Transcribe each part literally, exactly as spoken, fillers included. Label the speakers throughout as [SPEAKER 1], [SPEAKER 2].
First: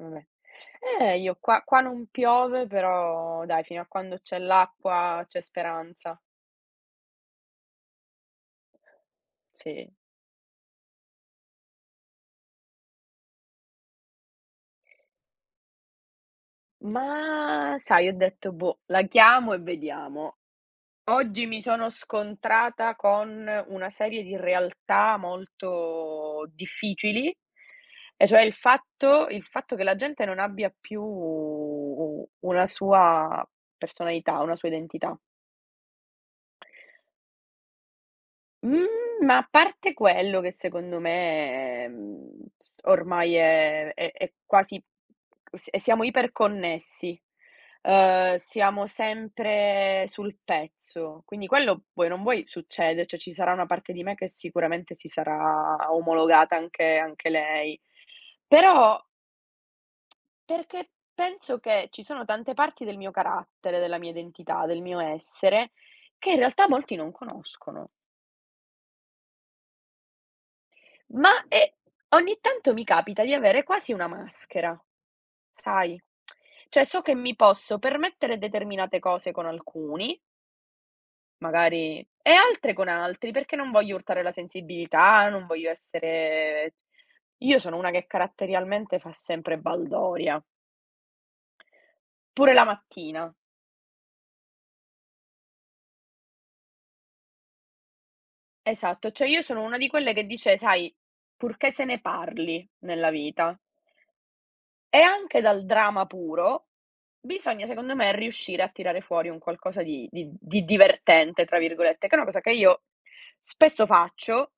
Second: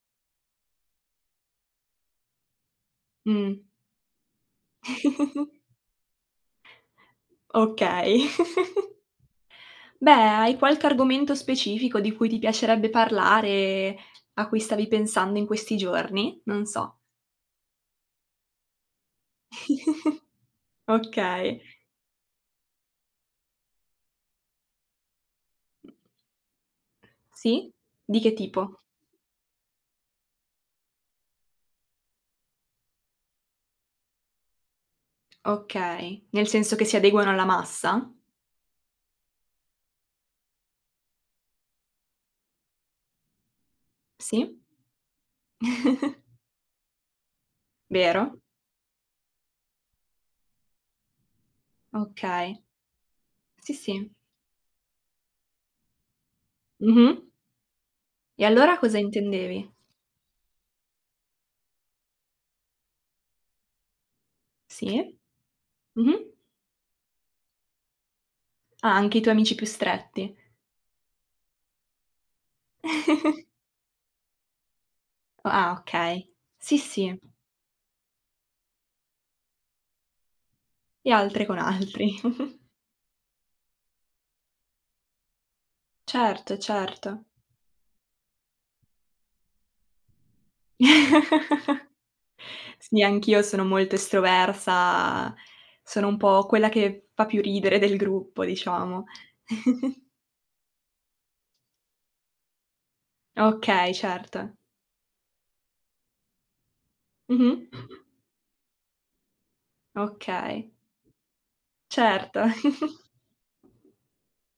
[SPEAKER 1] Vabbè, eh io qua qua non piove, però dai
[SPEAKER 2] Mh.
[SPEAKER 1] fino a quando c'è l'acqua c'è speranza.
[SPEAKER 2] Okay.
[SPEAKER 1] Sì.
[SPEAKER 2] Beh, hai qualche argomento specifico di cui ti piacerebbe parlare, a cui stavi pensando in questi giorni? Non so.
[SPEAKER 1] Ma sai ho detto: "Boh, la chiamo e vediamo." Oggi
[SPEAKER 2] Okay.
[SPEAKER 1] mi sono scontrata con una serie di realtà molto difficili
[SPEAKER 2] Sì? Di
[SPEAKER 1] e
[SPEAKER 2] che
[SPEAKER 1] cioè il
[SPEAKER 2] tipo?
[SPEAKER 1] fatto il fatto che la gente non abbia più u una sua personalità, una sua identità.
[SPEAKER 2] Okay, nel senso che si adeguano alla massa?
[SPEAKER 1] Mhmm, ma a parte quello che secondo me, mhmm, ormai è è è
[SPEAKER 2] Sì.
[SPEAKER 1] quasi e s e siamo iperconnessi, ehm,
[SPEAKER 2] Vero.
[SPEAKER 1] siamo sempre sul pezzo, quindi quello vuoi o non vuoi
[SPEAKER 2] Okay.
[SPEAKER 1] succede, ceh ci sarà una
[SPEAKER 2] Sì,
[SPEAKER 1] parte di
[SPEAKER 2] sì.
[SPEAKER 1] me che sicuramente si sarà omologata anche
[SPEAKER 2] Mh-mh.
[SPEAKER 1] anche lei.
[SPEAKER 2] E allora cosa
[SPEAKER 1] Però
[SPEAKER 2] intendevi?
[SPEAKER 1] Perché penso che ci sono tante parti del mio carattere, della mia identità, del mio
[SPEAKER 2] Sì,
[SPEAKER 1] essere che
[SPEAKER 2] mh-mh.
[SPEAKER 1] in realtà molti non conoscono.
[SPEAKER 2] Ah anche i tuoi amici più stretti.
[SPEAKER 1] Ma e ogni tanto mi capita di avere quasi una maschera,
[SPEAKER 2] O ah
[SPEAKER 1] sai,
[SPEAKER 2] okay. Sì.
[SPEAKER 1] ceh, so che
[SPEAKER 2] sì.
[SPEAKER 1] mi posso permettere determinate cose con alcuni
[SPEAKER 2] E altre con
[SPEAKER 1] magari
[SPEAKER 2] altri.
[SPEAKER 1] e altre con altri. Perché non voglio urtare la sensibilità, non voglio
[SPEAKER 2] Certo,
[SPEAKER 1] essere
[SPEAKER 2] certo.
[SPEAKER 1] io sono una che caratterialmente fa sempre baldoria. Pure la
[SPEAKER 2] Sì
[SPEAKER 1] mattina.
[SPEAKER 2] anch'io sono molto estroversa, sono un po' quella che fa più ridere del gruppo diciamo.
[SPEAKER 1] Esatto, ceh, io sono una di quelle che dice: "Sai purché se ne parli nella vita."
[SPEAKER 2] Okay, certo.
[SPEAKER 1] E anche dal drama puro bisogna secondo
[SPEAKER 2] Mh-mh.
[SPEAKER 1] me riuscire a tirare fuori un qualcosa di di di
[SPEAKER 2] Okay.
[SPEAKER 1] "divertente" tra virgolette che è una cosa
[SPEAKER 2] Certo.
[SPEAKER 1] che io spesso faccio,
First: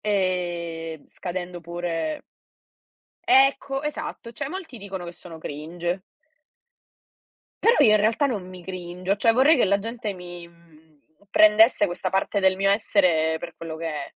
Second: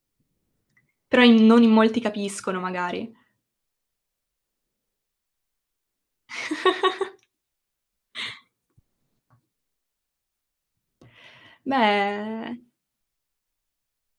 [SPEAKER 1] ehm,
[SPEAKER 2] Però in
[SPEAKER 1] scadendo
[SPEAKER 2] non in molti
[SPEAKER 1] pure
[SPEAKER 2] capiscono magari.
[SPEAKER 1] ecco, esatto, ceh, molti dicono che sono cringe. Però io in realtà non mi cringio, ceh, vorrei che la gente mi, mhmm, prendesse questa parte del
[SPEAKER 2] Beh.
[SPEAKER 1] mio essere per quello che è.